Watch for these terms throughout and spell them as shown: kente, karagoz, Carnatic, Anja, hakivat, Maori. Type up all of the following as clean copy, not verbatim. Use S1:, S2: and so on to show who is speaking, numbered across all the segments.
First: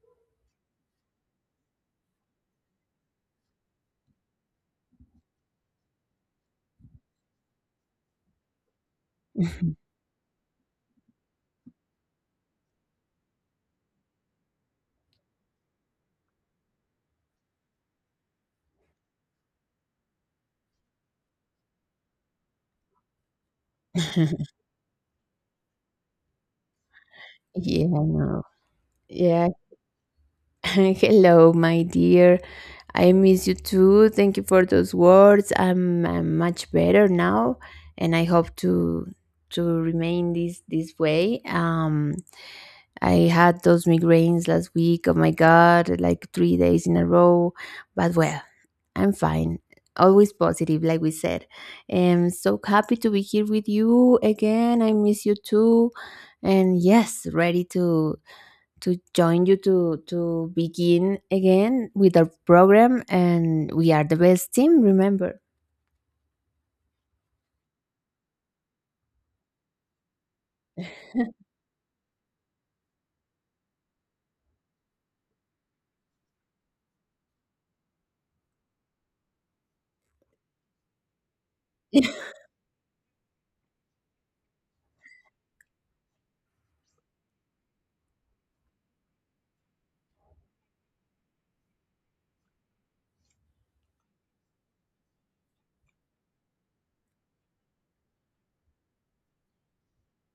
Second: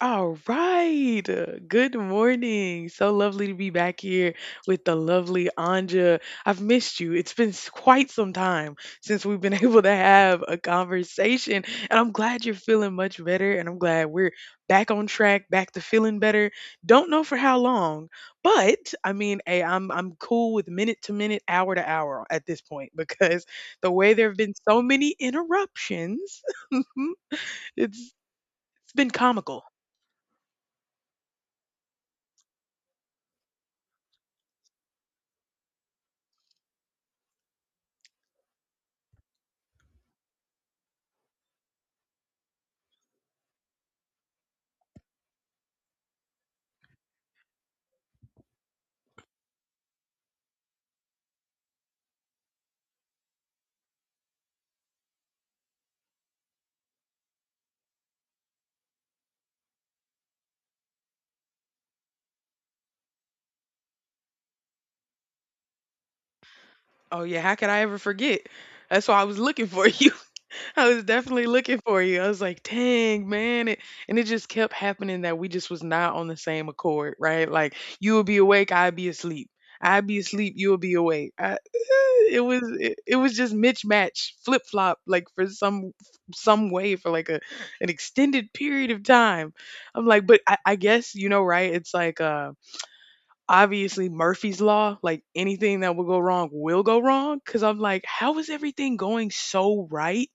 S1: All right. Good morning. So lovely to be back here with the lovely Anja. I've missed you. It's been quite some time since we've been able to have a conversation. And I'm glad you're feeling much better. And I'm glad we're back on track, back to feeling better. Don't know for how long, but I mean, hey, I'm cool with minute to minute, hour to hour at this point because the way there have been so many interruptions,
S2: Yeah,
S1: it's
S2: no.
S1: it's been
S2: Yeah.
S1: comical.
S2: Hello, my dear. I miss you too. Thank you for those words. I'm much better now, and I hope to remain this way. I had those migraines last week. Oh my God, like 3 days in a row. But well, I'm fine. Always positive, like we said. I'm so happy to be here with you again. I miss you too. And yes, ready to join you to begin again with our program. And we are the best team. Remember.
S1: Oh yeah, how could I ever forget? That's why I was looking for you. I was definitely looking for you. I was like, dang, man. And it just kept happening that we just was not on the same accord, right? Like you would be awake, I'd be asleep. I'd be asleep, you would be awake. I, it was just mismatch, flip flop, like for some way for like a an extended period of time. I'm like, but I guess you know, right? It's like obviously Murphy's law, like anything that will go wrong will go wrong. Cause I'm like, how is everything going so right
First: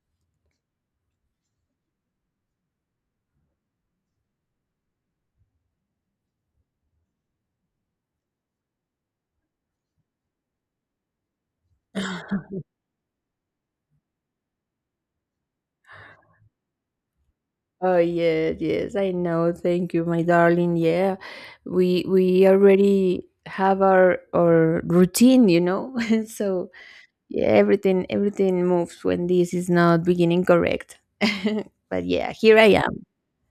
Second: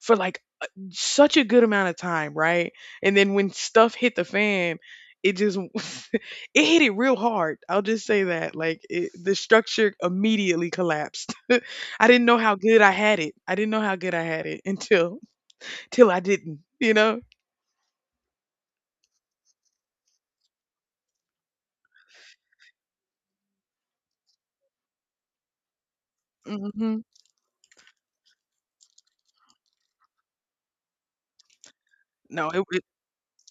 S1: for like such a good amount of time, right? And then when stuff hit the fan, it just it hit it real hard. I'll just say that. The structure immediately collapsed. I didn't know how good I had it. I didn't know how good I had it until till I didn't, you know?
S2: Oh yes, yes, I know. Thank you, my darling. Yeah, we already have our routine. So
S1: Hmm.
S2: yeah, everything moves when this is not beginning correct. But yeah,
S1: No,
S2: here
S1: it,
S2: I am.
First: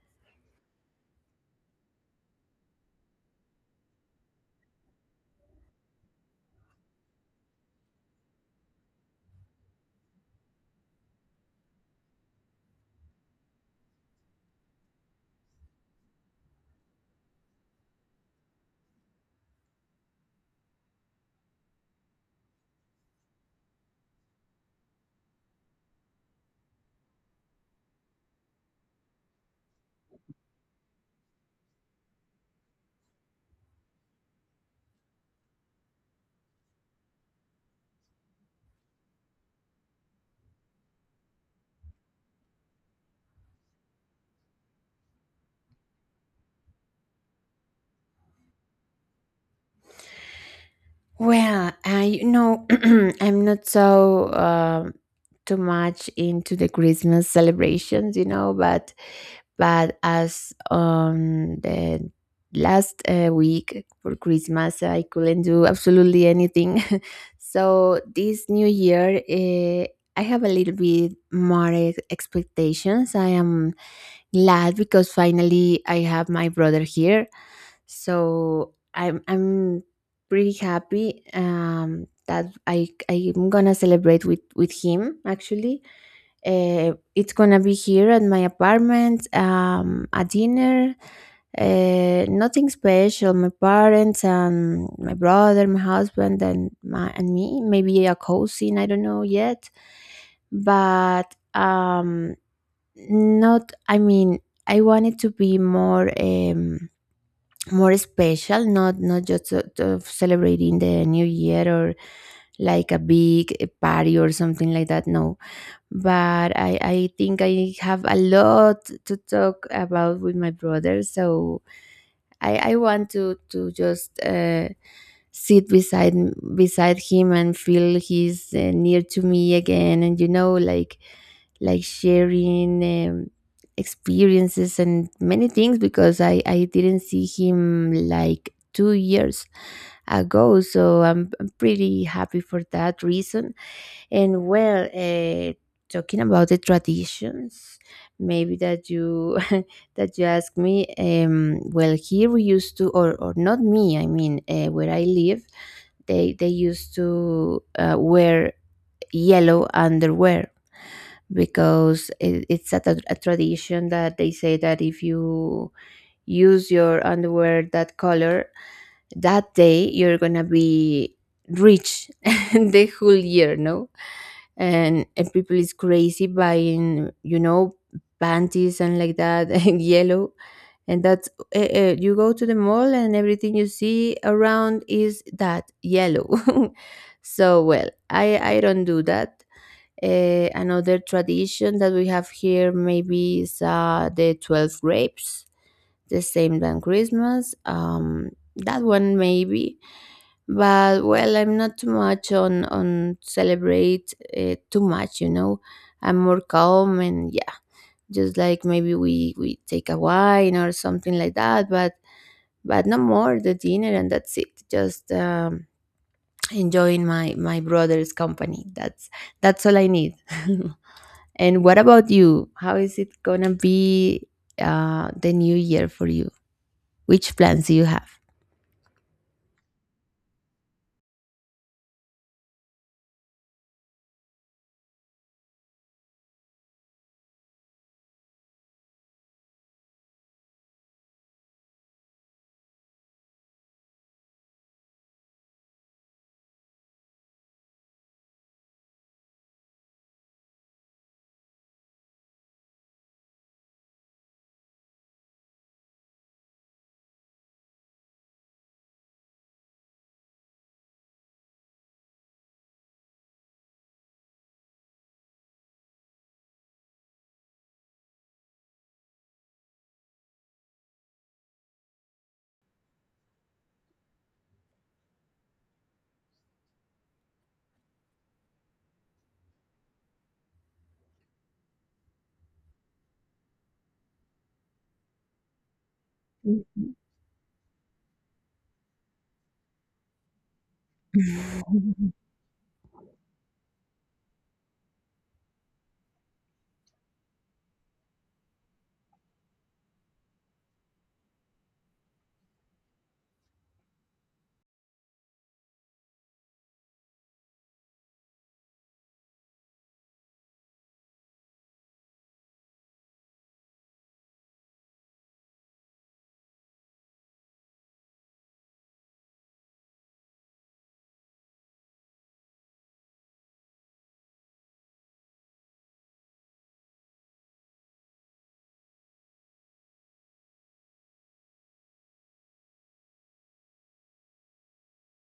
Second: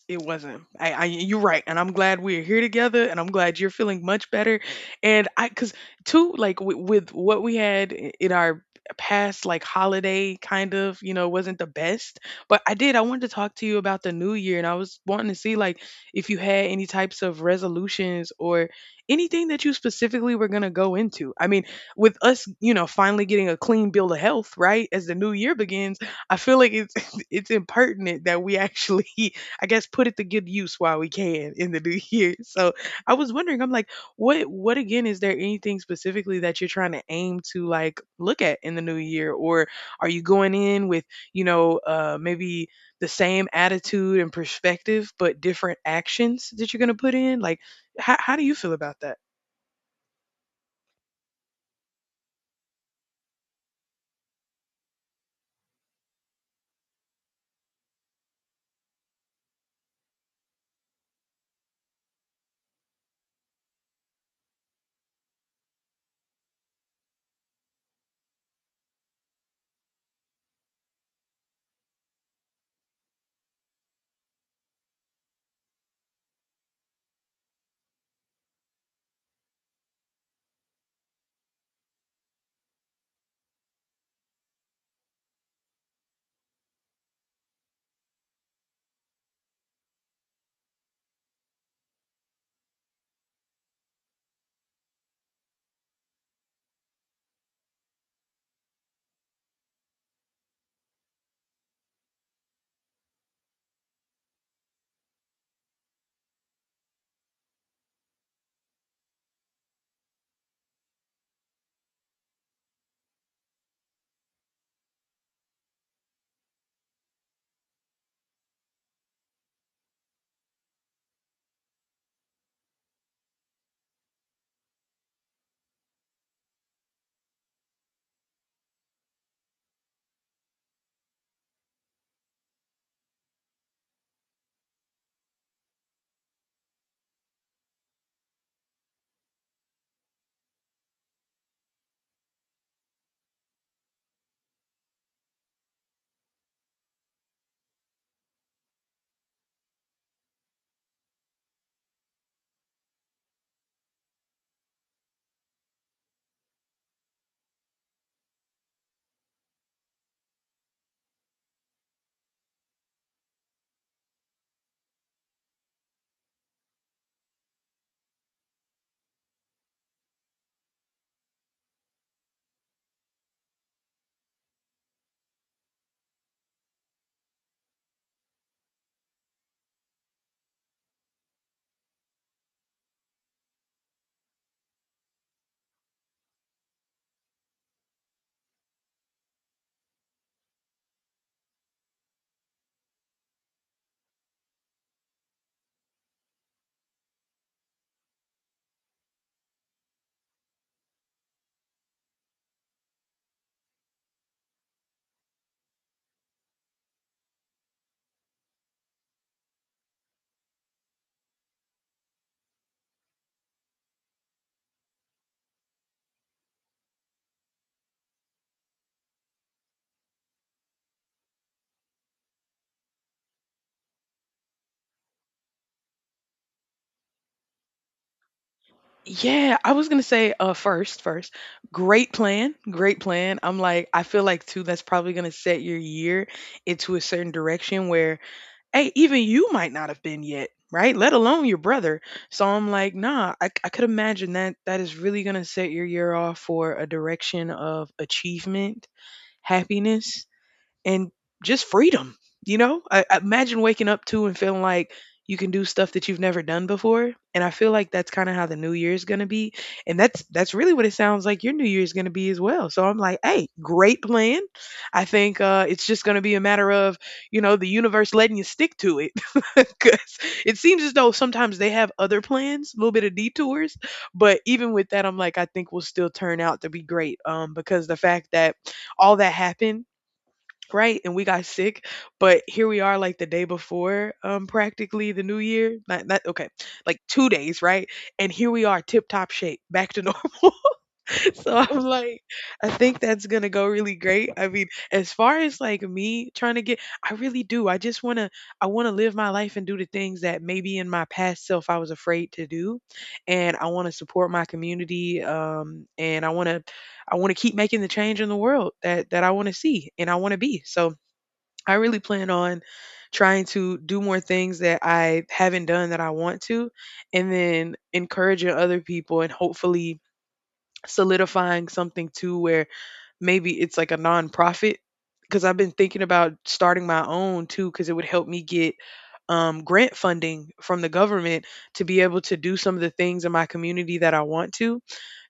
S1: It wasn't. You're right, and I'm glad we're here together, and I'm glad you're feeling much better. And I, cause too, like with what we had in our past, like holiday kind of, you know, wasn't the best. But I did. I wanted to talk to you about the new year, and I was wanting to see like if you had any types of resolutions or anything that you specifically were gonna go into. I mean, with us, you know, finally getting a clean bill of health, right, as the new year begins, I feel like it's it's impertinent that we actually I guess put it to good use while we can in the new year. So I was wondering, I'm like, what again is there anything specifically that you're trying to aim to like look at in the new year? Or are you going in with, you know, maybe the same attitude and perspective but different actions that you're gonna put in? Like how do you feel about that?
S2: Well, I you know I'm not so too much into the Christmas celebrations, but as on the last week for Christmas, I couldn't do absolutely anything. So this new year, I have a little bit more expectations. I am glad because finally I have my brother here. So I'm pretty happy that I'm gonna celebrate with him actually. It's gonna be here at my apartment, a dinner, nothing special. My parents and my brother, my husband, and my and me. Maybe a cousin. I don't know yet, but not I mean, I want it to be more special, not just sort of celebrating the new year, or like a big party or something like that. No, but I think I have a lot to talk about with my brother. So I want to just sit beside beside him and feel he's near to me again. And like sharing experiences and many things, because I didn't see him like 2 years ago, so I'm pretty happy for that reason. And well, talking about the traditions, maybe that you that you ask me. Well, here we used to, or not me. I mean, where I live, they used to wear yellow underwear, because it's a tradition that they say that if you use your underwear that color that day, you're gonna be rich the whole year. No, and people is crazy buying, panties and like that, and yellow. And that's you go to the mall and everything you see around is that yellow. So well, I don't do that. Another tradition that we have here maybe is the 12 grapes, the same than Christmas. That one maybe. But well, I'm not too much on celebrate, too much, I'm more calm. And yeah, just like maybe we take a wine or something like that, but no more, the dinner, and that's it. Just enjoying my brother's company. That's all I need. And what about you? How is it gonna be the new year for you? Which plans do you have?
S1: Yeah, I was gonna say first, great plan, great plan. I'm like, I feel like too that's probably gonna set your year into a certain direction where hey, even you might not have been yet, right? Let alone your brother. So I'm like, nah, I could imagine that that is really going to set your year off for a direction of achievement, happiness, and just freedom. You know, I imagine waking up to and feeling like you can do stuff that you've never done before. And I feel like that's kind of how the new year's going to be. And that's really what it sounds like your new year's going to be as well. So I'm like, hey, great plan. I think it's just going to be a matter of, you know, the universe letting you stick to it. Because it seems as though sometimes they have other plans, a little bit of detours. But even with that, I'm like, I think we'll still turn out to be great. Because the fact that all that happened right? And we got sick, but here we are like the day before practically the new year. Not okay. Like 2 days, right? And here we are tip top shape, back to normal. So I'm like I think that's going to go really great. I mean, as far as like me trying to get I really do. I just want to I want to live my life and do the things that maybe in my past self I was afraid to do. And I want to support my community and I want to keep making the change in the world that I want to see and I want to be. So I really plan on trying to do more things that I haven't done that I want to, and then encouraging other people and hopefully solidifying something too where maybe it's like a nonprofit. Because I've been thinking about starting my own too, because it would help me get grant funding from the government to be able to do some of the things in my community that I want to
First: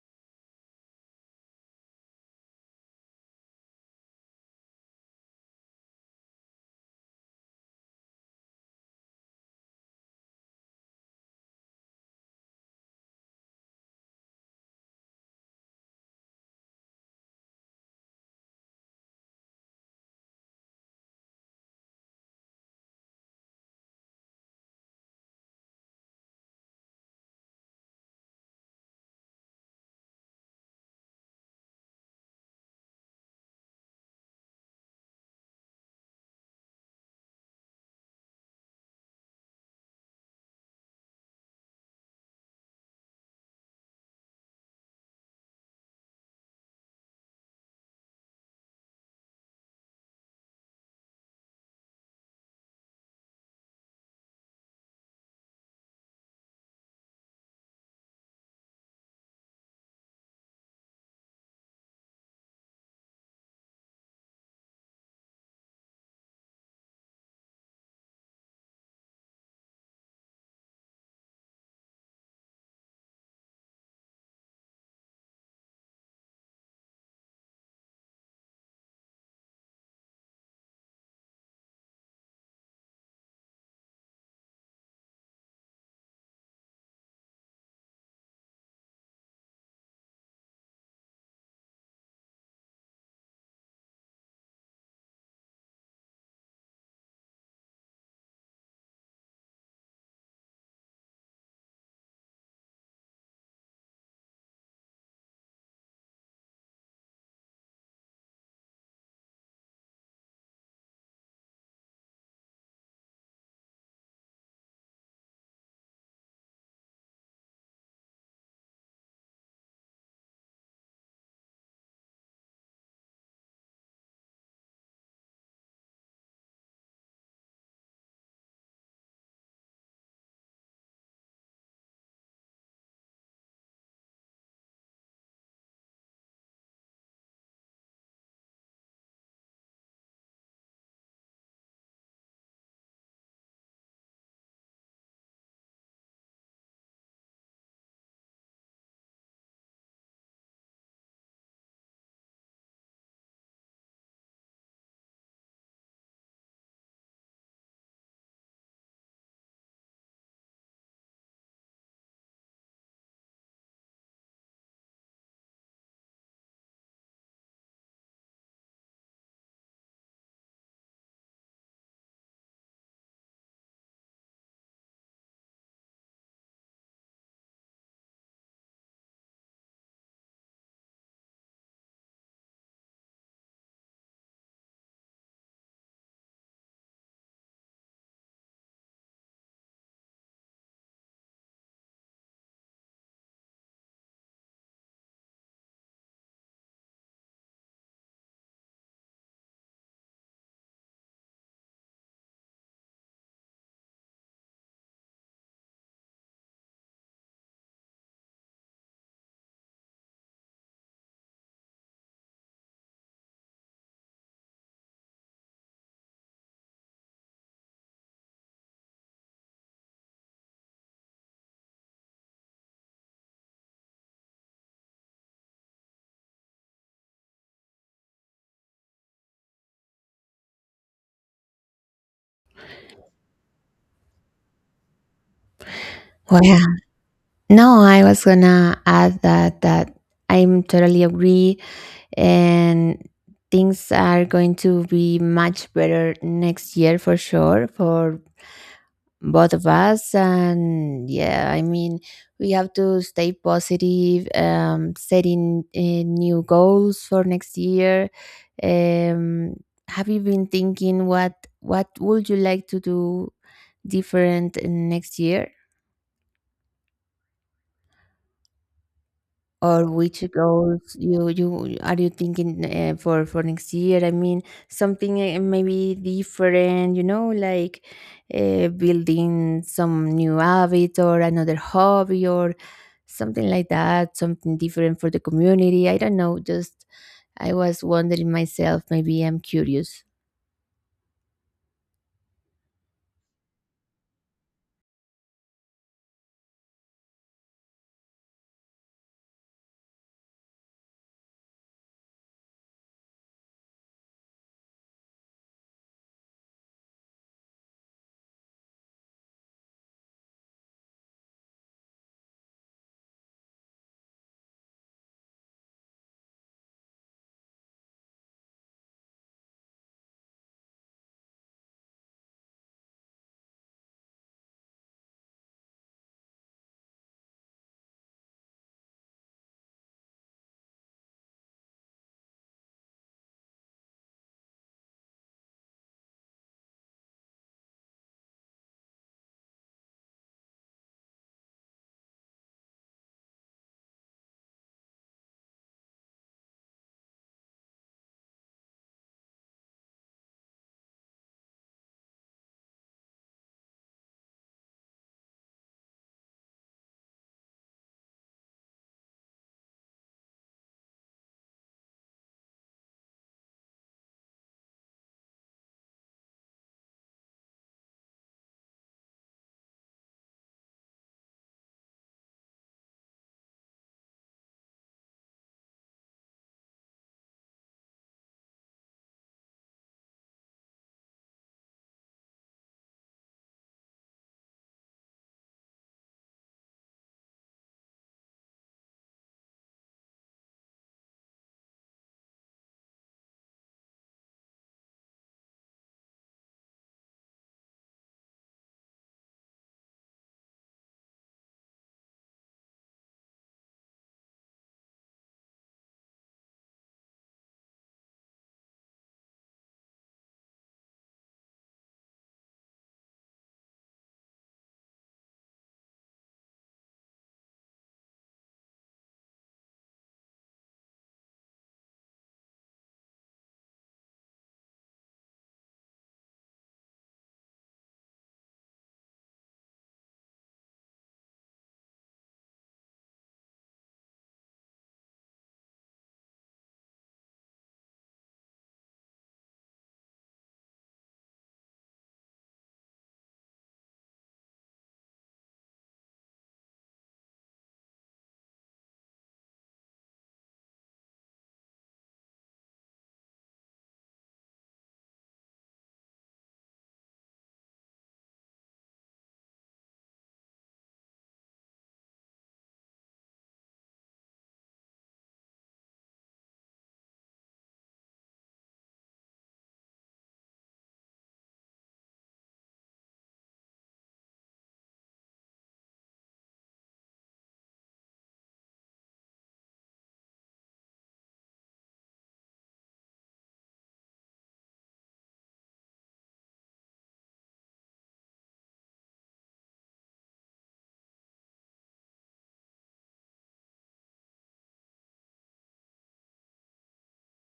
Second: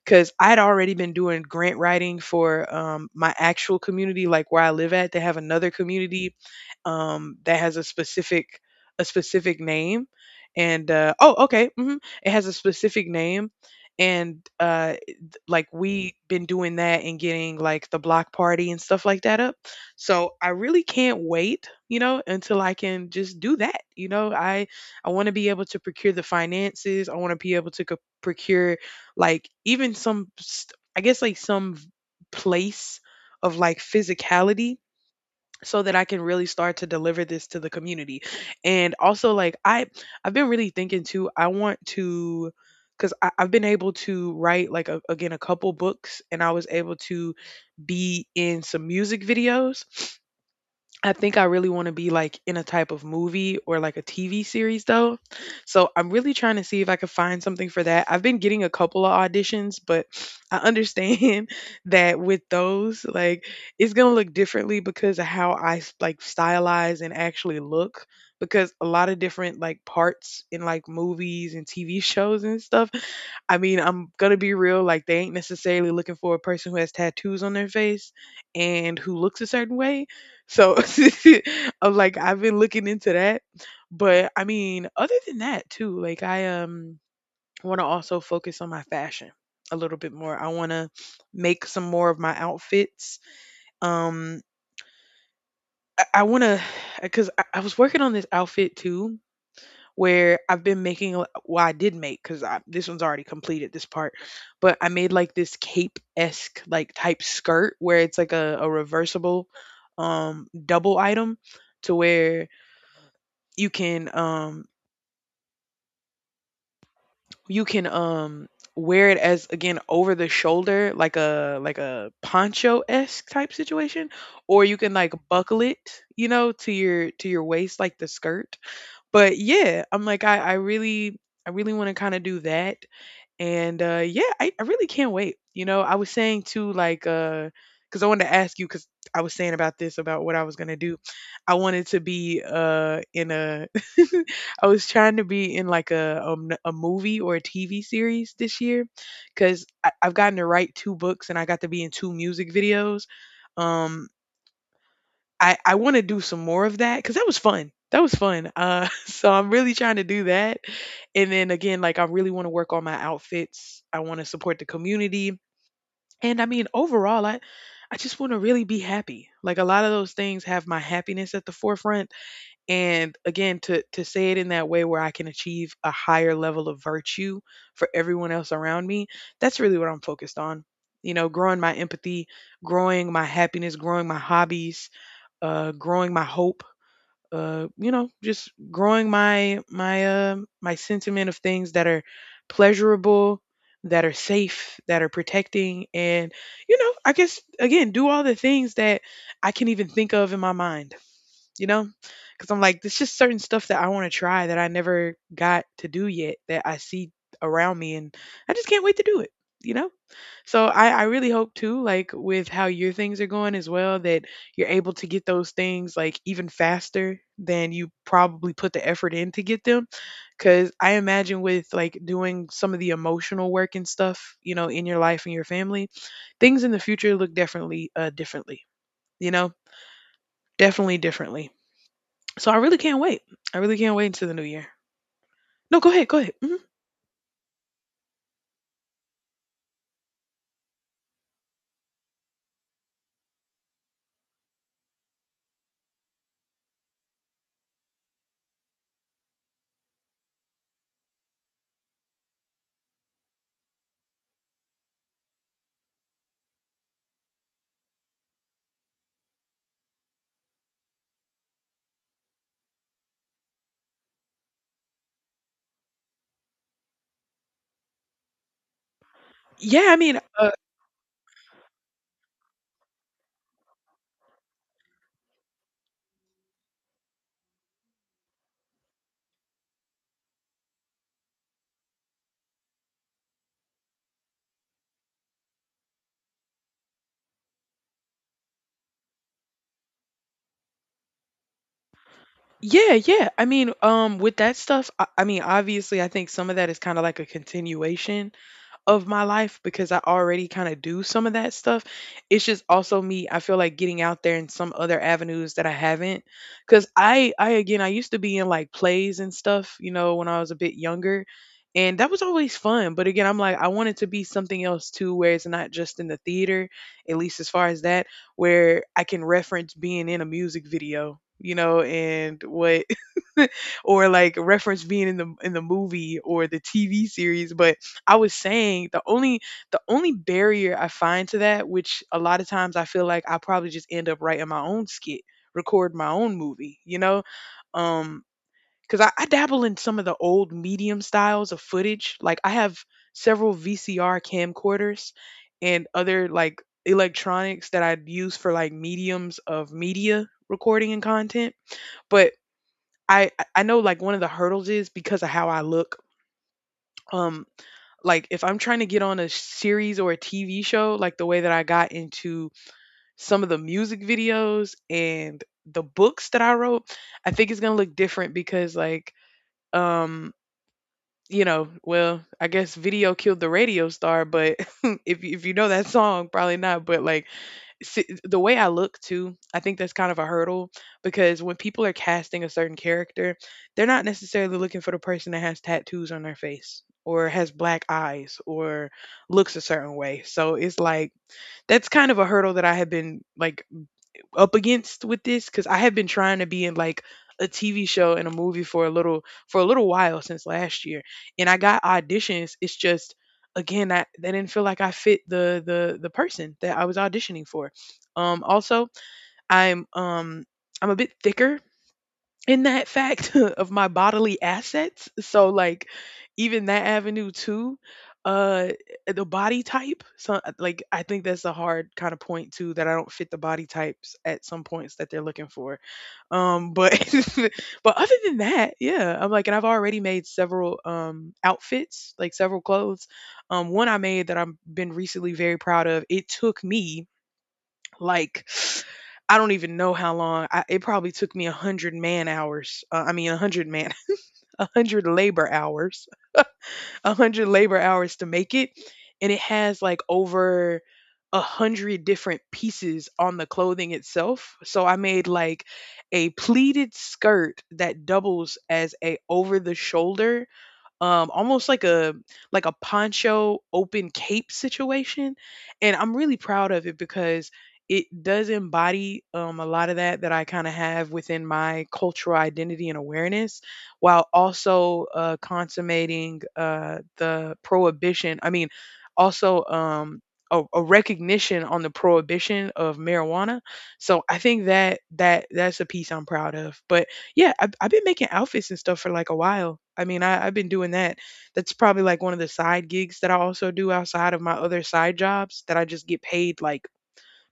S1: because I'd already been doing grant writing for my actual community, like where I live at. They have another community that has a specific name, and it has a specific name, and like we been doing that and getting like the block party and stuff like that up. So I really can't wait, you know, until I can just do that. You know, I want to be able to procure the finances. I want to be able to procure like even some I guess like some place of like physicality so that I can really start to deliver this to the community. And also like I I've been really thinking too, I want to because I've been able to write like again a couple books and I was able to be in some music videos I think I really wanna be, like, in a type of movie or, like, a TV series, though. So, I'm really trying to see if I could find something for that. I've been getting a couple of auditions, but I understand that with those, like, it's gonna look differently because of how I s like, stylize and actually look, because a lot of different, like, parts in, like, movies and TV shows and stuff, I mean, I'm gonna be real, like, they ain't necessarily looking for a person who has tattoos on their face and who looks a certain way. So I'm like I've been looking into that. But I mean, other than that too, like I want to also focus on my fashion a little bit more. I want to make some more of my outfits. Um I want to cuz I was working on this outfit too where I've been making well I did make cuz this one's already completed this part, but I made like this cape-esque like type skirt where it's like a reversible double item to where you can you can um wear it as again over the shoulder like a poncho esque type situation or you can like buckle it, you know, to your waist like the skirt. But yeah, I'm like I really I really want to kind of do that, and yeah I really can't wait. You know, I was saying too like because I wanted to ask you because I was saying about this about what I was going to do I wanted to be in a I was trying to be in like a movie or a TV series this year because I've gotten to write two books and I got to be in two music videos um I want to do some more of that because that was fun. That was fun. So I'm really trying to do that, and then again, like I really want to work on my outfits. I want to support the community, and I mean overall, I just want to really be happy. Like a lot of those things have my happiness at the forefront, and again, to say it in that way where I can achieve a higher level of virtue for everyone else around me, that's really what I'm focused on. You know, growing my empathy, growing my happiness, growing my hobbies, growing my hope, you know, just growing my my sentiment of things that are pleasurable, that are safe, that are protecting, and you know, I guess again, do all the things that I can even think of in my mind, you know, because I'm like, there's just certain stuff that I want to try that I never got to do yet that I see around me, and I just can't wait to do it, you know. So I really hope too, like with how your things are going as well, that you're able to get those things like even faster than you probably put the effort in to get them. Cause I imagine with like doing some of the emotional work and stuff, you know, in your life and your family, things in the future look definitely differently, you know? Definitely differently. So I really can't wait. I really can't wait until the new year. No, go ahead, go ahead.
S2: Well, yeah. No, I was gonna add that I'm totally agree, and things are going to be much better next year for sure for both of us. And yeah, I mean, we have to stay positive, setting new goals for next year. um have you been thinking, what would you like to do different in next year, or
S1: Yeah, I mean,
S2: which goals you you are you thinking, for next year? I mean, something maybe different, like building some new habit or another hobby or something like that, something different for the community. I don't know, just I was wondering myself, maybe I'm curious.
S1: yeah, yeah. I mean, with that stuff, I mean, obviously, I think some of that is kind of like a continuation of my life because I already kind of do some of that stuff. It's just also me, I feel like getting out there in some other avenues that I haven't. Cause I again I used to be in like plays and stuff, you know, when I was a bit younger. And that was always fun. But again, I'm like, I want it to be something else too, where it's not just in the theater, at least as far as that, where I can reference being in a music video, you know, and what or like reference being in the movie or the TV series, but I was saying the only barrier I find to that, which a lot of times I feel like I probably just end up writing my own skit, record my own movie, you know? Um, because I dabble in some of the old medium styles of footage. Like I have several VCR camcorders and other like electronics that I'd use for like mediums of media recording and content. But I know like one of the hurdles is because of how I look. Um like if I'm trying to get on a series or a TV show, like the way that I got into some of the music videos and the books that I wrote, I think it's gonna look different because like um you know, well, I guess video killed the radio star, but if if you know that song, probably not. But like see, the way I look too, I think that's kind of a hurdle because when people are casting a certain character, they're not necessarily looking for the person that has tattoos on their face or has black eyes or looks a certain way. So it's like that's kind of a hurdle that I have been like up against with this because I have been trying to be in like a TV show and a movie for a little while since last year, and I got auditions. It's just again, I they didn't feel like I fit the person that I was auditioning for. Also, I'm um I'm a bit thicker in that fact of my bodily assets. So like even that avenue too, uh the body type. So like I think that's a hard kind of point too that I don't fit the body types at some points that they're looking for. But but other than that, yeah, I'm like and I've already made several outfits, like several clothes. One I made that I've been recently very proud of. It took me like, I don't even know how long. It probably took me a hundred-man hours. I mean, a hundred man, a hundred labor hours, a hundred labor hours to make it, and it has like over a hundred different pieces on the clothing itself. So I made like a pleated skirt that doubles as a over the shoulder almost like a poncho open cape situation, and I'm really proud of it because it does embody a lot of that I kind of have within my cultural identity and awareness, while also consummating the prohibition, I mean, also a recognition on the prohibition of marijuana. So I think that that's a piece I'm proud of. But yeah, I've been making outfits and stuff for like a while. I mean, I've been doing that. That's probably like one of the side gigs that I also do outside of my other side jobs that I just get paid like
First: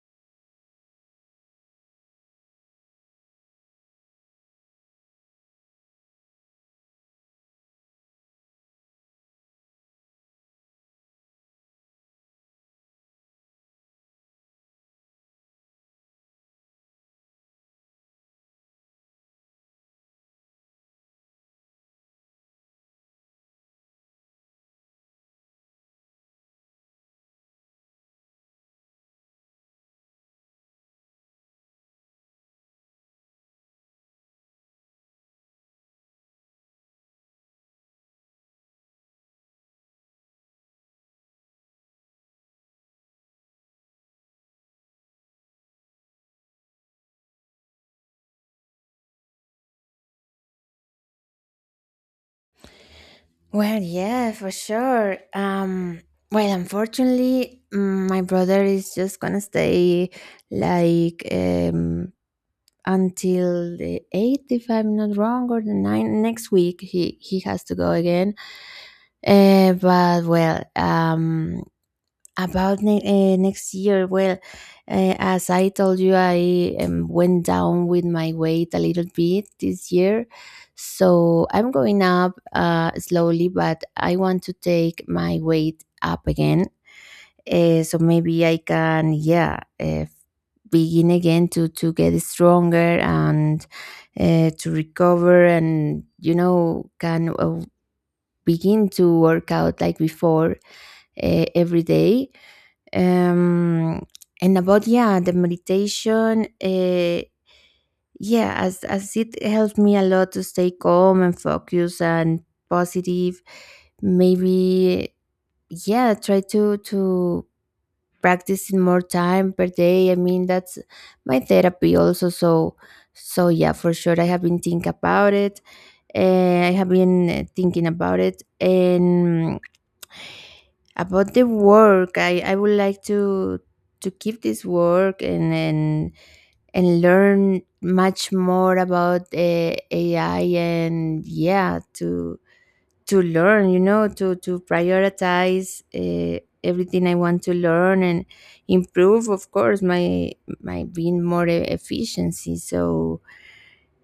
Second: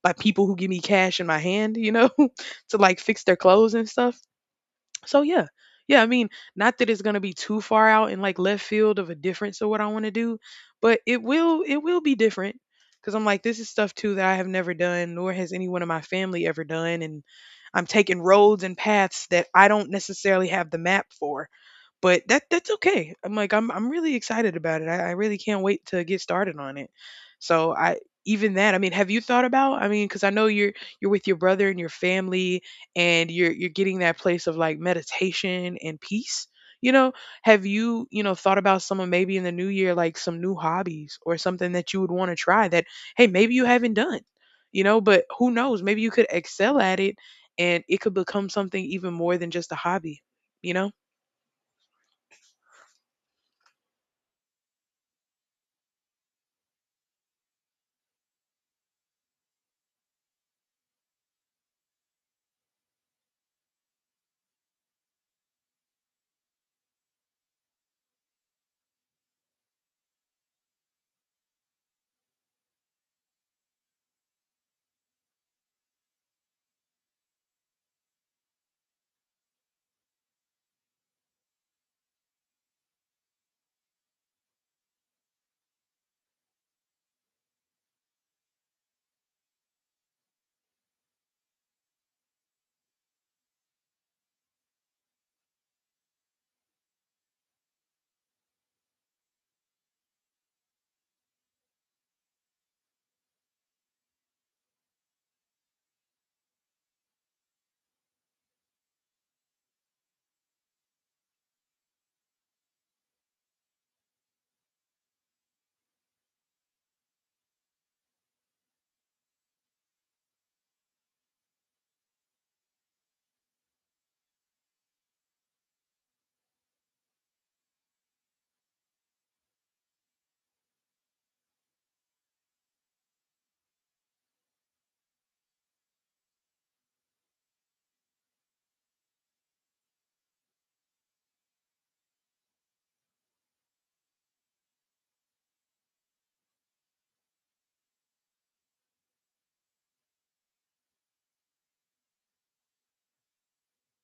S1: by people who give me cash in my hand, you know, to like fix their clothes and stuff. So yeah. Yeah, I mean, not that it's gonna be too far out in like left field of a difference of what I want to do, but it will be different because I'm like, this is stuff too that I have never done, nor has anyone in my family ever done, and I'm taking roads and paths that I don't necessarily have the map for. But that's okay. I'm like I'm really excited about it. I really can't wait to get started on it. So I even that, I mean, have you thought about? I mean, because I know you're with your brother and your family, and you're getting that place of like meditation and peace. You know, have you you know thought about someone maybe in the new year like some new hobbies or something that you would want to try that hey maybe you haven't done, you know, but who knows? Maybe you could excel at it and it could become something even more than just a hobby, you know?
S2: Well, yeah, for sure. Well, unfortunately, my brother is just gonna stay like, until the 8th, if I'm not wrong, or the 9th next week. He has to go again. But well, about next year, well, as I told you, I went down with my weight a little bit this year. So I'm going up, slowly, but I want to take my weight up again. So maybe I can, yeah, begin again to get stronger and, to recover. And can, begin to work out like before, every day. Um, and about, yeah, the meditation. Yeah, as it helped me a lot to stay calm and focused and positive. Maybe yeah, try to practicing more time per day. I mean, that's my therapy also. So, yeah, for sure, I have been thinking about it. Uh, I have been, thinking about it, and about the work. I would like to keep this work, and learn much more about, AI, and yeah, to learn, to prioritize, everything I want to learn, and improve, of course, my being more efficiency. So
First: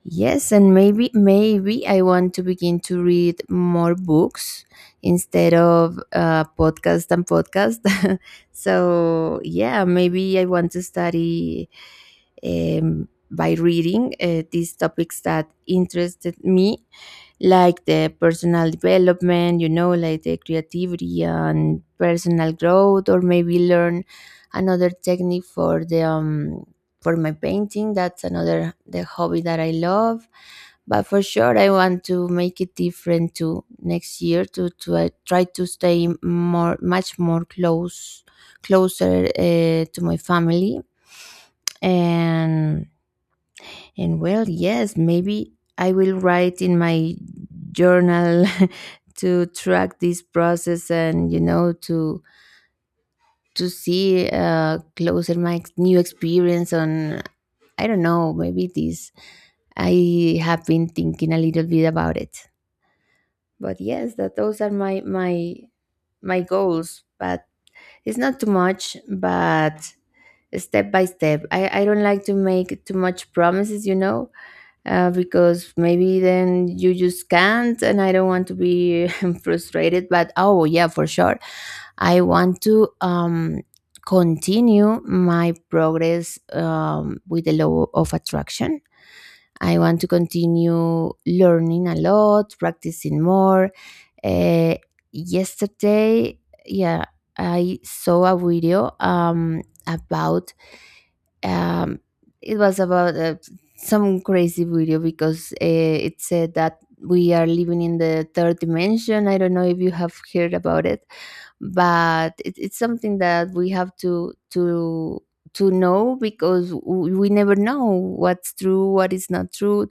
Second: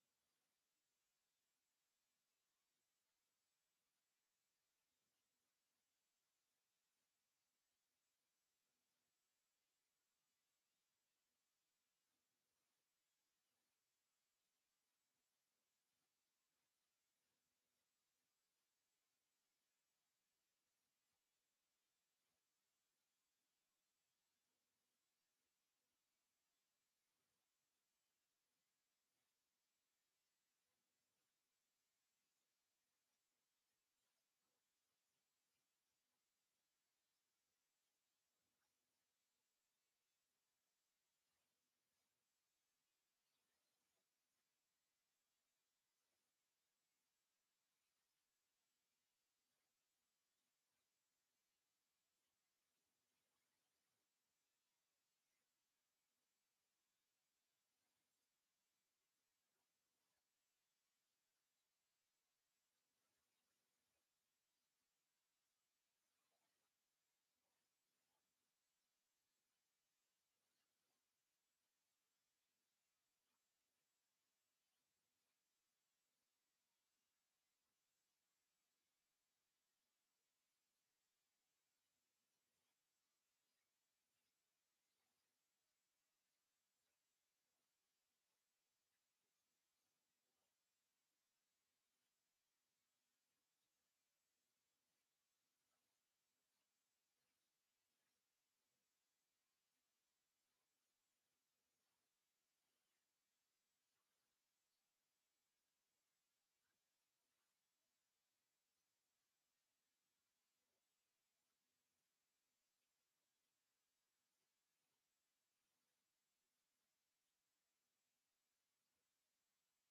S2: yes, and maybe I want to begin to read more books instead of, podcast and podcast. So yeah, maybe I want to study, by reading, these topics that interested me, like the personal development, like the creativity and personal growth, or maybe learn another technique for the, for my painting. That's another, the hobby that I love. But for sure, I want to make it different to next year, to try to stay more much more close closer, to my family, and and well, yes, maybe I will write in my journal to track this process. And to see, closer my new experience on, I don't know, maybe this. I have been thinking a little bit about it. But yes, that those are my goals. But it's not too much, but step by step. I don't like to make too much promises, because maybe then you just can't, and I don't want to be frustrated. But oh yeah, for sure, I want to, continue my progress, with the law of attraction. I want to continue learning a lot, practicing more, uh, yesterday, yeah, I saw a video, about, um, it was about, some crazy video, because, it said that we are living in the third dimension. I don't know if you have heard about it, but it's something that we have to know, because we never know what's true, what is not true.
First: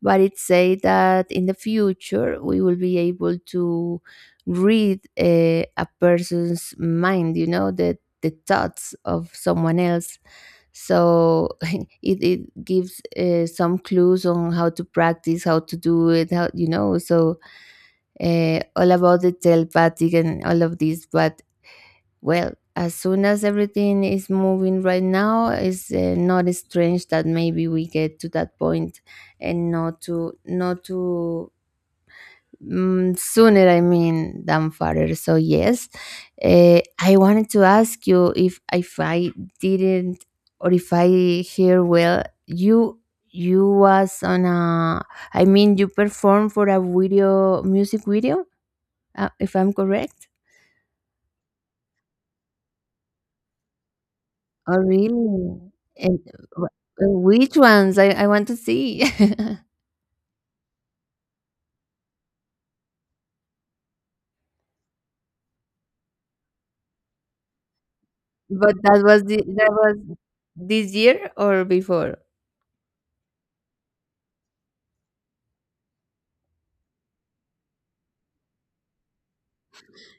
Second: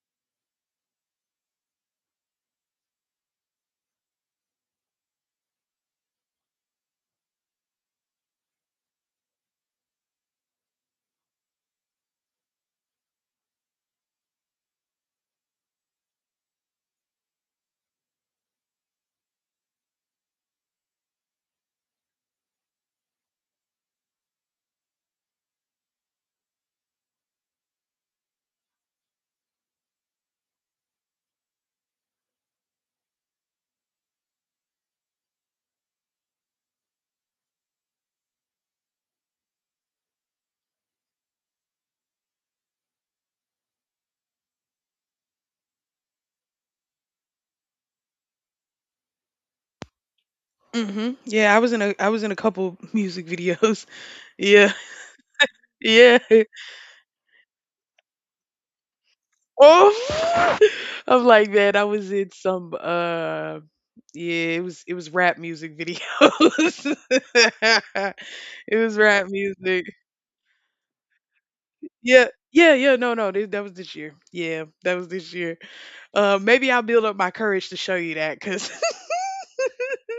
S2: But it said that in the future we will be able to read, a person's mind. You know, the thoughts of someone else. So it gives, some clues on how to practice, how to do it, how, so, all about the telepathic and all of this. But well, as soon as everything is moving right now, it's, not strange that maybe we get to that point. And not to not to mm, sooner, I mean, than farther. So yes, I wanted to ask you if I didn't, or if I hear well, you was on a, I mean you performed for a video music video, if I'm correct.
S1: Mhm. Yeah, I was in a I was in a couple music videos. Yeah.
S2: Oh really?
S1: Yeah.
S2: And, uh, which ones? I want to see.
S1: Oh. I'm like, man, I was in some yeah, it was rap music videos.
S2: But
S1: It was
S2: that was
S1: rap
S2: the, that
S1: music.
S2: was this year or before?
S1: Yeah, yeah, yeah. No, no, This, that was this year. Yeah, that was this year. Maybe I'll build up my courage to show you that, cause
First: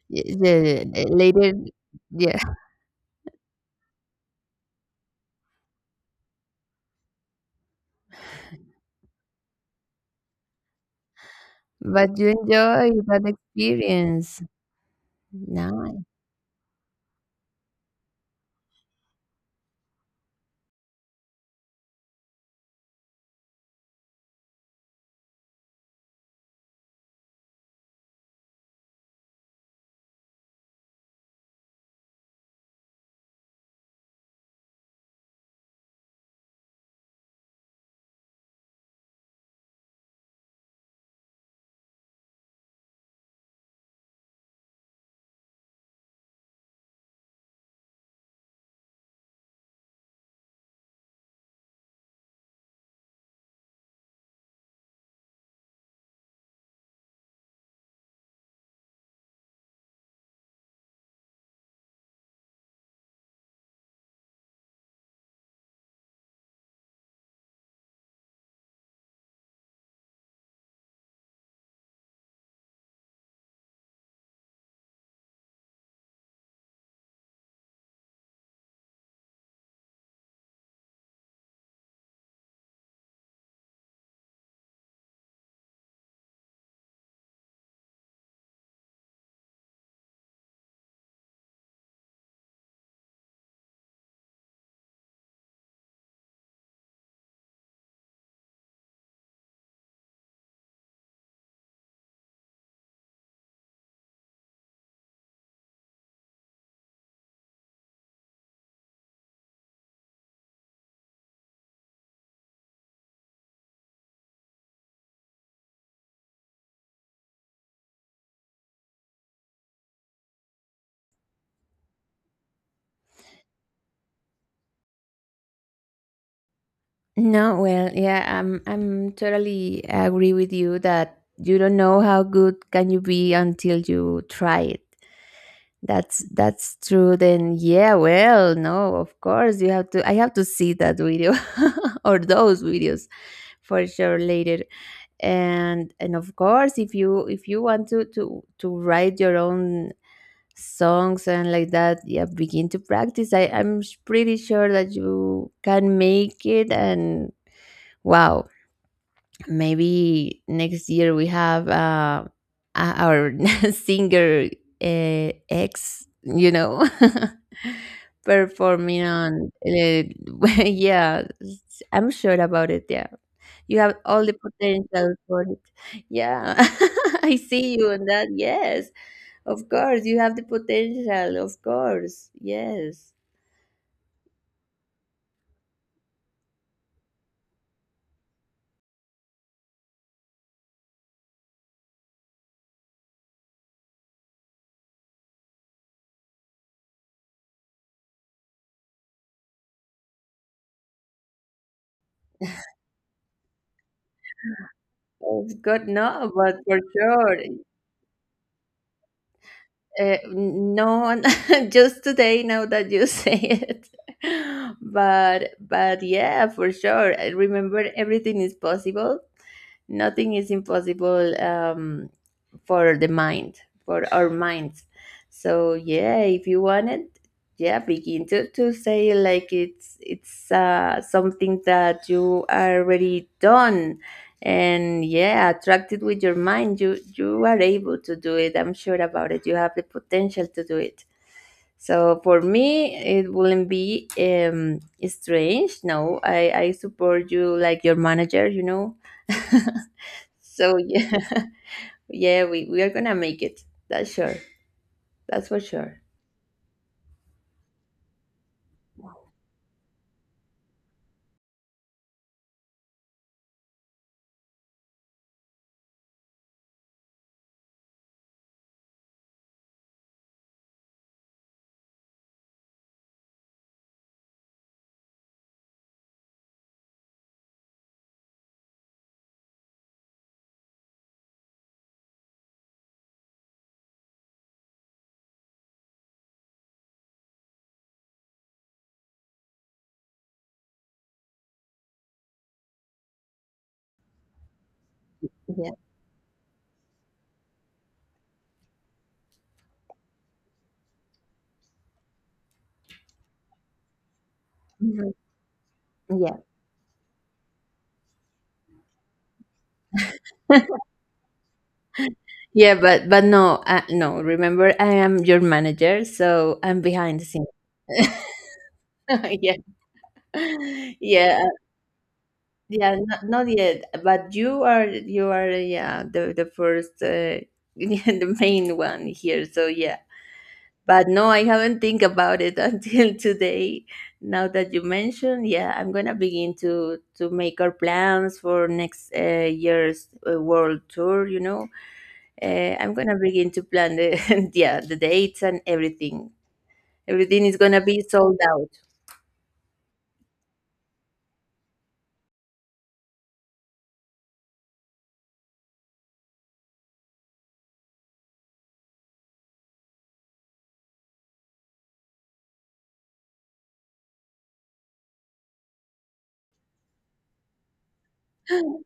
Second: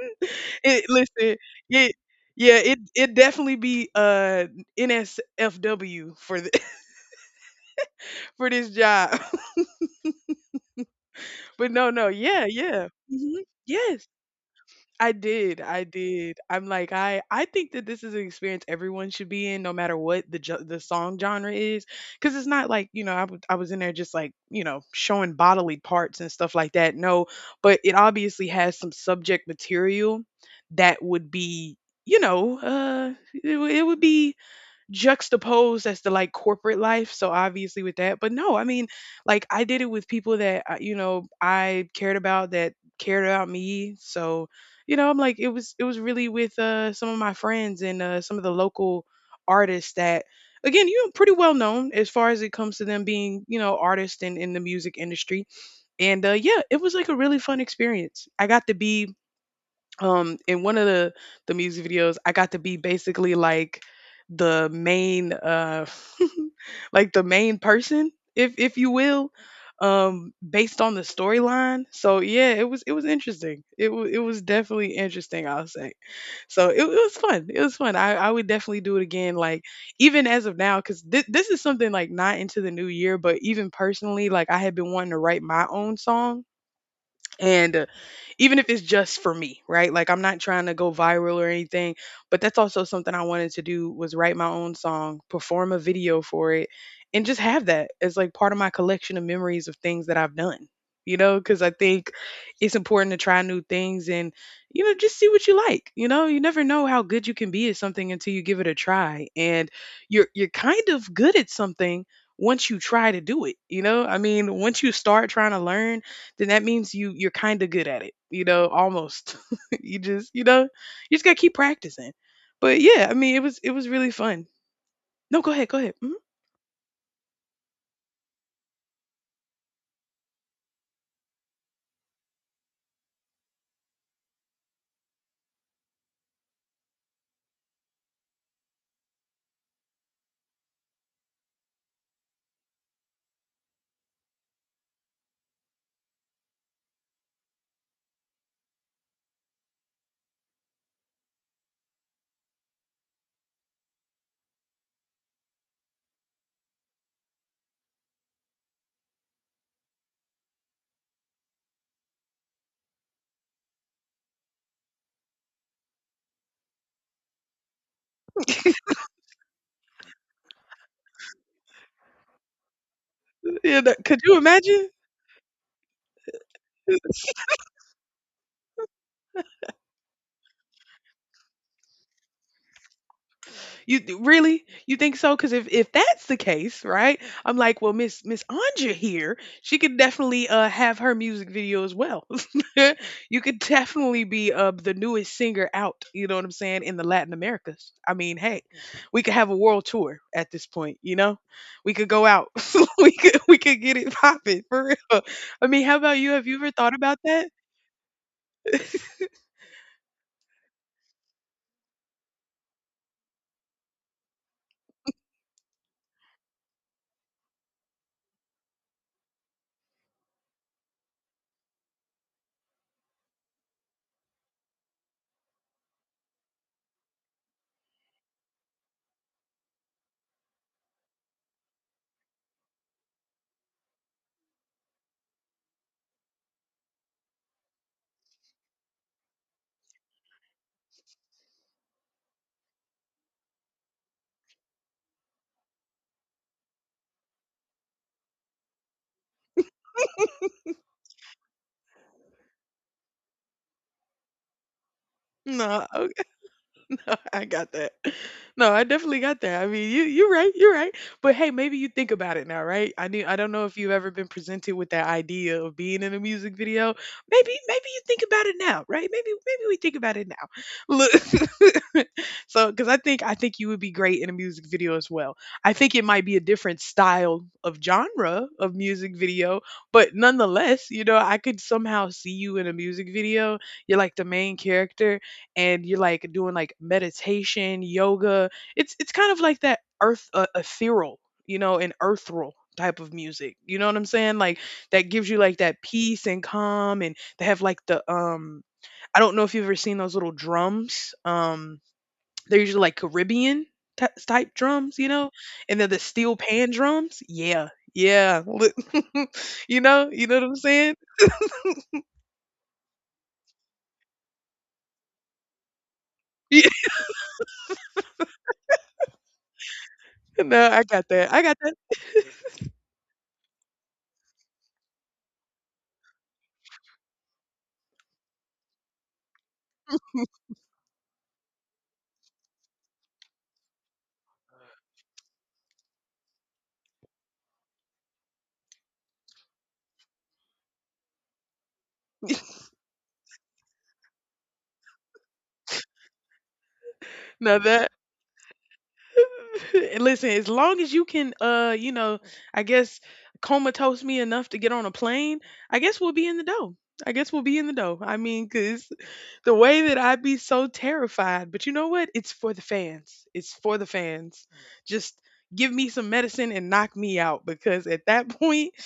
S2: The
S1: it.
S2: the
S1: Listen,
S2: later?
S1: it.
S2: Yeah.
S1: Yeah, it definitely be NSFW for the, for this job. But no, no,
S2: But you
S1: yeah,
S2: enjoy that
S1: hmm, yes.
S2: experience?
S1: I did, I
S2: Nice.
S1: did. I'm like, I think that this is an experience everyone should be in, no matter what the song genre is, because it's not like you know I was in there just like you know showing bodily parts and stuff like that. No, but it obviously has some subject material that would be you know it would be juxtaposed as the like corporate life. So obviously with that, but no, I mean, like I did it with people that you know I cared about that cared about me. So you know, I'm like it was really with some of my friends and some of the local artists that again you know pretty well known as far as it comes to them being you know artists in the music industry. And yeah, it was like a really fun experience. I got to be in one of the music videos, I got to be basically like the main like the main person if you will, based on the storyline. So yeah, it was interesting it was definitely interesting, I'll say. So it was fun, it was fun. I would definitely do it again. Like even as of now, because this is something like not into the new year, but even personally, like I had been wanting to write my own song and even if it's just for me, right? Like I'm not trying to go viral or anything, but that's also something I wanted to do was write my own song, perform a video for it, and just have that as like part of my collection of memories of things that I've done. You know, because I think it's important to try new things and, you know, just see what you like. You know, you never know how good you can be at something until you give it a try. And you're kind of good at something once you try to do it. You know, I mean, once you start trying to learn, then that means you're kind of good at it, you know, almost. You just, you know, you just got to keep practicing. But yeah, I mean, it was really fun. No, go ahead, go ahead. Mhm.
S2: No, well, yeah, I'm totally agree with you that you don't know how good can you be until you try it. That's true. Then yeah, well, no, of course you have to. I have to see that video or those videos for sure later. And of course, if you want to write your own songs and like that, yeah, begin to practice. I'm pretty sure that you can make it. And wow, maybe next year we have, our singer, ex you know performing on, yeah, I'm sure about it. Yeah, you
S1: Yeah,
S2: have
S1: that- could
S2: all the
S1: you imagine?
S2: potential for it. Yeah, I see you on that. Yes. Of course, you have the potential. Of course, yes.
S1: You really? You think so? Because if that's the case, right? I'm like, well, Miss Anja here, she could definitely have her music video as well. You could definitely be the newest singer out. You know what I'm saying in the Latin Americas. I mean, hey, we could have a world tour at this point. You know, we could go out. We could get it popping for real.
S2: Of
S1: I mean,
S2: God,
S1: how about
S2: no,
S1: you? Have you
S2: but
S1: ever
S2: for
S1: thought about
S2: sure.
S1: that?
S2: Uh, no, one- just today. Now that you say it, but yeah, for sure. I Remember, everything is possible. Nothing is impossible, for the mind, for our minds. So yeah, if you want it, yeah, begin to say, like it's, something that you already done. And yeah, attract it with your mind. You are able to do it. I'm sure about it. You have the potential to do it. So for me, it wouldn't be, strange. No, I support you like your manager, so yeah. Yeah, we are gonna make it. that's sure that's for
S1: No.
S2: sure.
S1: No, I got that. No, I definitely got that. I mean, you're right, you're right. But hey, maybe you think about it now, right? I don't know if you've ever been presented with that idea of being in a music video. Maybe you think about it now, right? Maybe we think about it now. Look. Cuz I think you would be great in a music video as well. I think it might be a different style of genre of music video, but nonetheless, you know, I could somehow see you in a music video. You're like the main character, and you're like doing like meditation, yoga. It's kind of like that earth ethereal, you know, an earthral type of music. You know what I'm saying? Like that gives you like
S2: Yeah.
S1: that peace and calm, and they have like the I don't know if you've ever seen those little drums. They're usually like Caribbean type drums, you
S2: Mhm.
S1: know? And they're the steel
S2: Yeah,
S1: pan drums. Yeah. Yeah. You know what I'm saying?
S2: yeah, but no, no, remember, I am your manager, so I'm behind the scenes. Yeah,
S1: No, I got that. I
S2: yeah.
S1: got that.
S2: Yeah, not, not yet, but you are, yeah, the first, yeah, the main one here. So yeah, but no, I haven't think about it until today. Now that you mention, yeah, I'm gonna begin to make our plans for next, year's, world tour. You know, I'm gonna begin to plan the yeah, the dates and everything. Everything is
S1: No,
S2: gonna
S1: that.
S2: be sold out.
S1: Listen, as long as you can, you know, I guess comatose me enough to get on a plane, I guess we'll be in the dough. I guess we'll be in the dough. I mean, cause the way that I'd be so terrified, but you know what? It's for the fans. It's for the fans. Just give me some medicine and knock me out because at that point, I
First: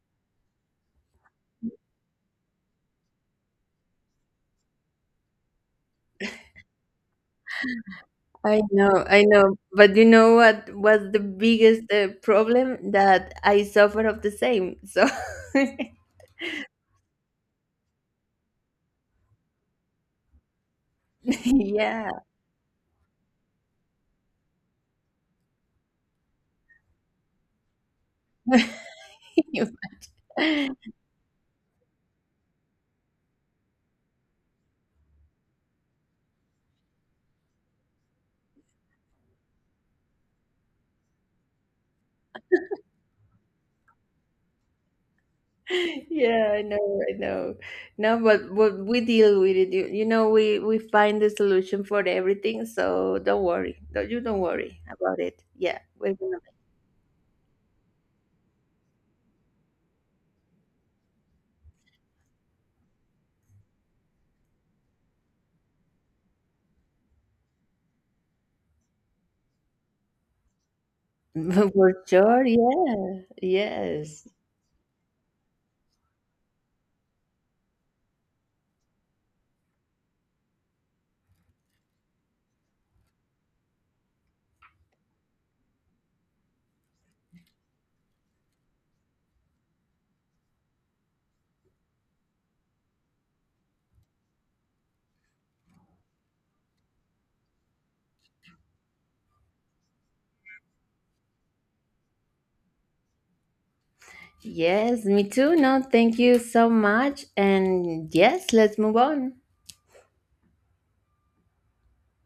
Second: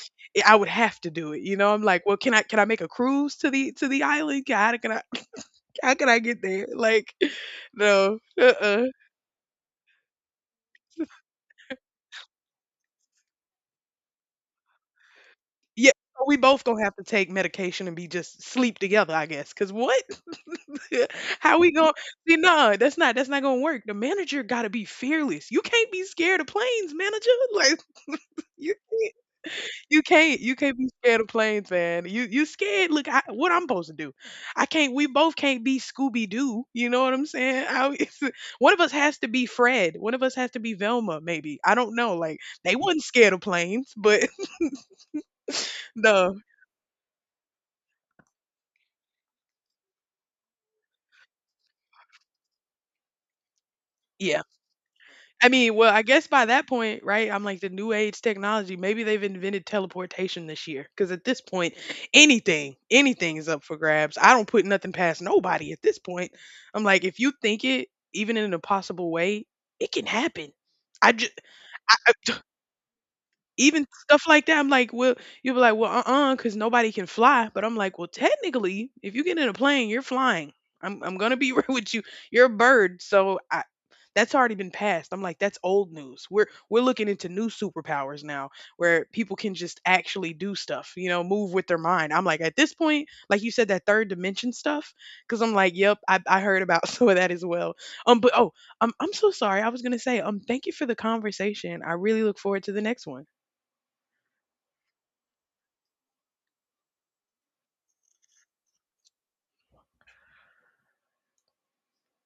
S1: I would have to do it. You know, I'm like, well, can I make a cruise to the island? Can I how can I get there? Like, no,
S2: I know, I know. But you know what was the biggest, problem? That I suffer of the same. So,
S1: Yeah, so we both gonna have to take medication and be just sleep together, I guess because what? How we gon—
S2: yeah.
S1: See, no, that's not gonna work. The manager gotta be fearless. You can't be scared of planes, manager. Like, you you can't you can't be scared of planes, man. You scared. Look, I, what I'm supposed to do? I can't. We both can't be Scooby Doo. You know what I'm saying? I, one of us has to be Fred. One of us has to be Velma. Maybe I don't know. Like they wasn't scared of planes, but no,
S2: Yeah, I know, I know. No, but we deal with it. We find the solution for everything. So don't worry. Don't, you don't
S1: yeah.
S2: worry about it.
S1: I mean,
S2: Yeah,
S1: well, I
S2: we're
S1: guess by that point, right? I'm like the new age technology. Maybe they've invented teleportation this year. Because at this point, anything, anything is up for grabs. I don't put nothing past nobody at this point. I'm like, if you think it, even in an impossible way, it can happen. I just,
S2: gonna For sure, yeah.
S1: even stuff
S2: Yes.
S1: like that, I'm like, well, you'll be like, well, uh-uh, because nobody can fly. But I'm like, well, technically, if you get in a plane, you're flying. I'm gonna be real with you. You're a bird, so I that's already been passed. I'm like, that's old news. We're looking into new superpowers now, where people can just actually do stuff, you know, move with their mind. I'm like, at this point, like you said, that third dimension stuff, because I'm like, yep, I heard about some of that as well. But oh, I'm so sorry. I was gonna say, thank you for the conversation. I really look forward to the next one.
S2: Yes, me too. No, thank you so much. And yes, let's move on.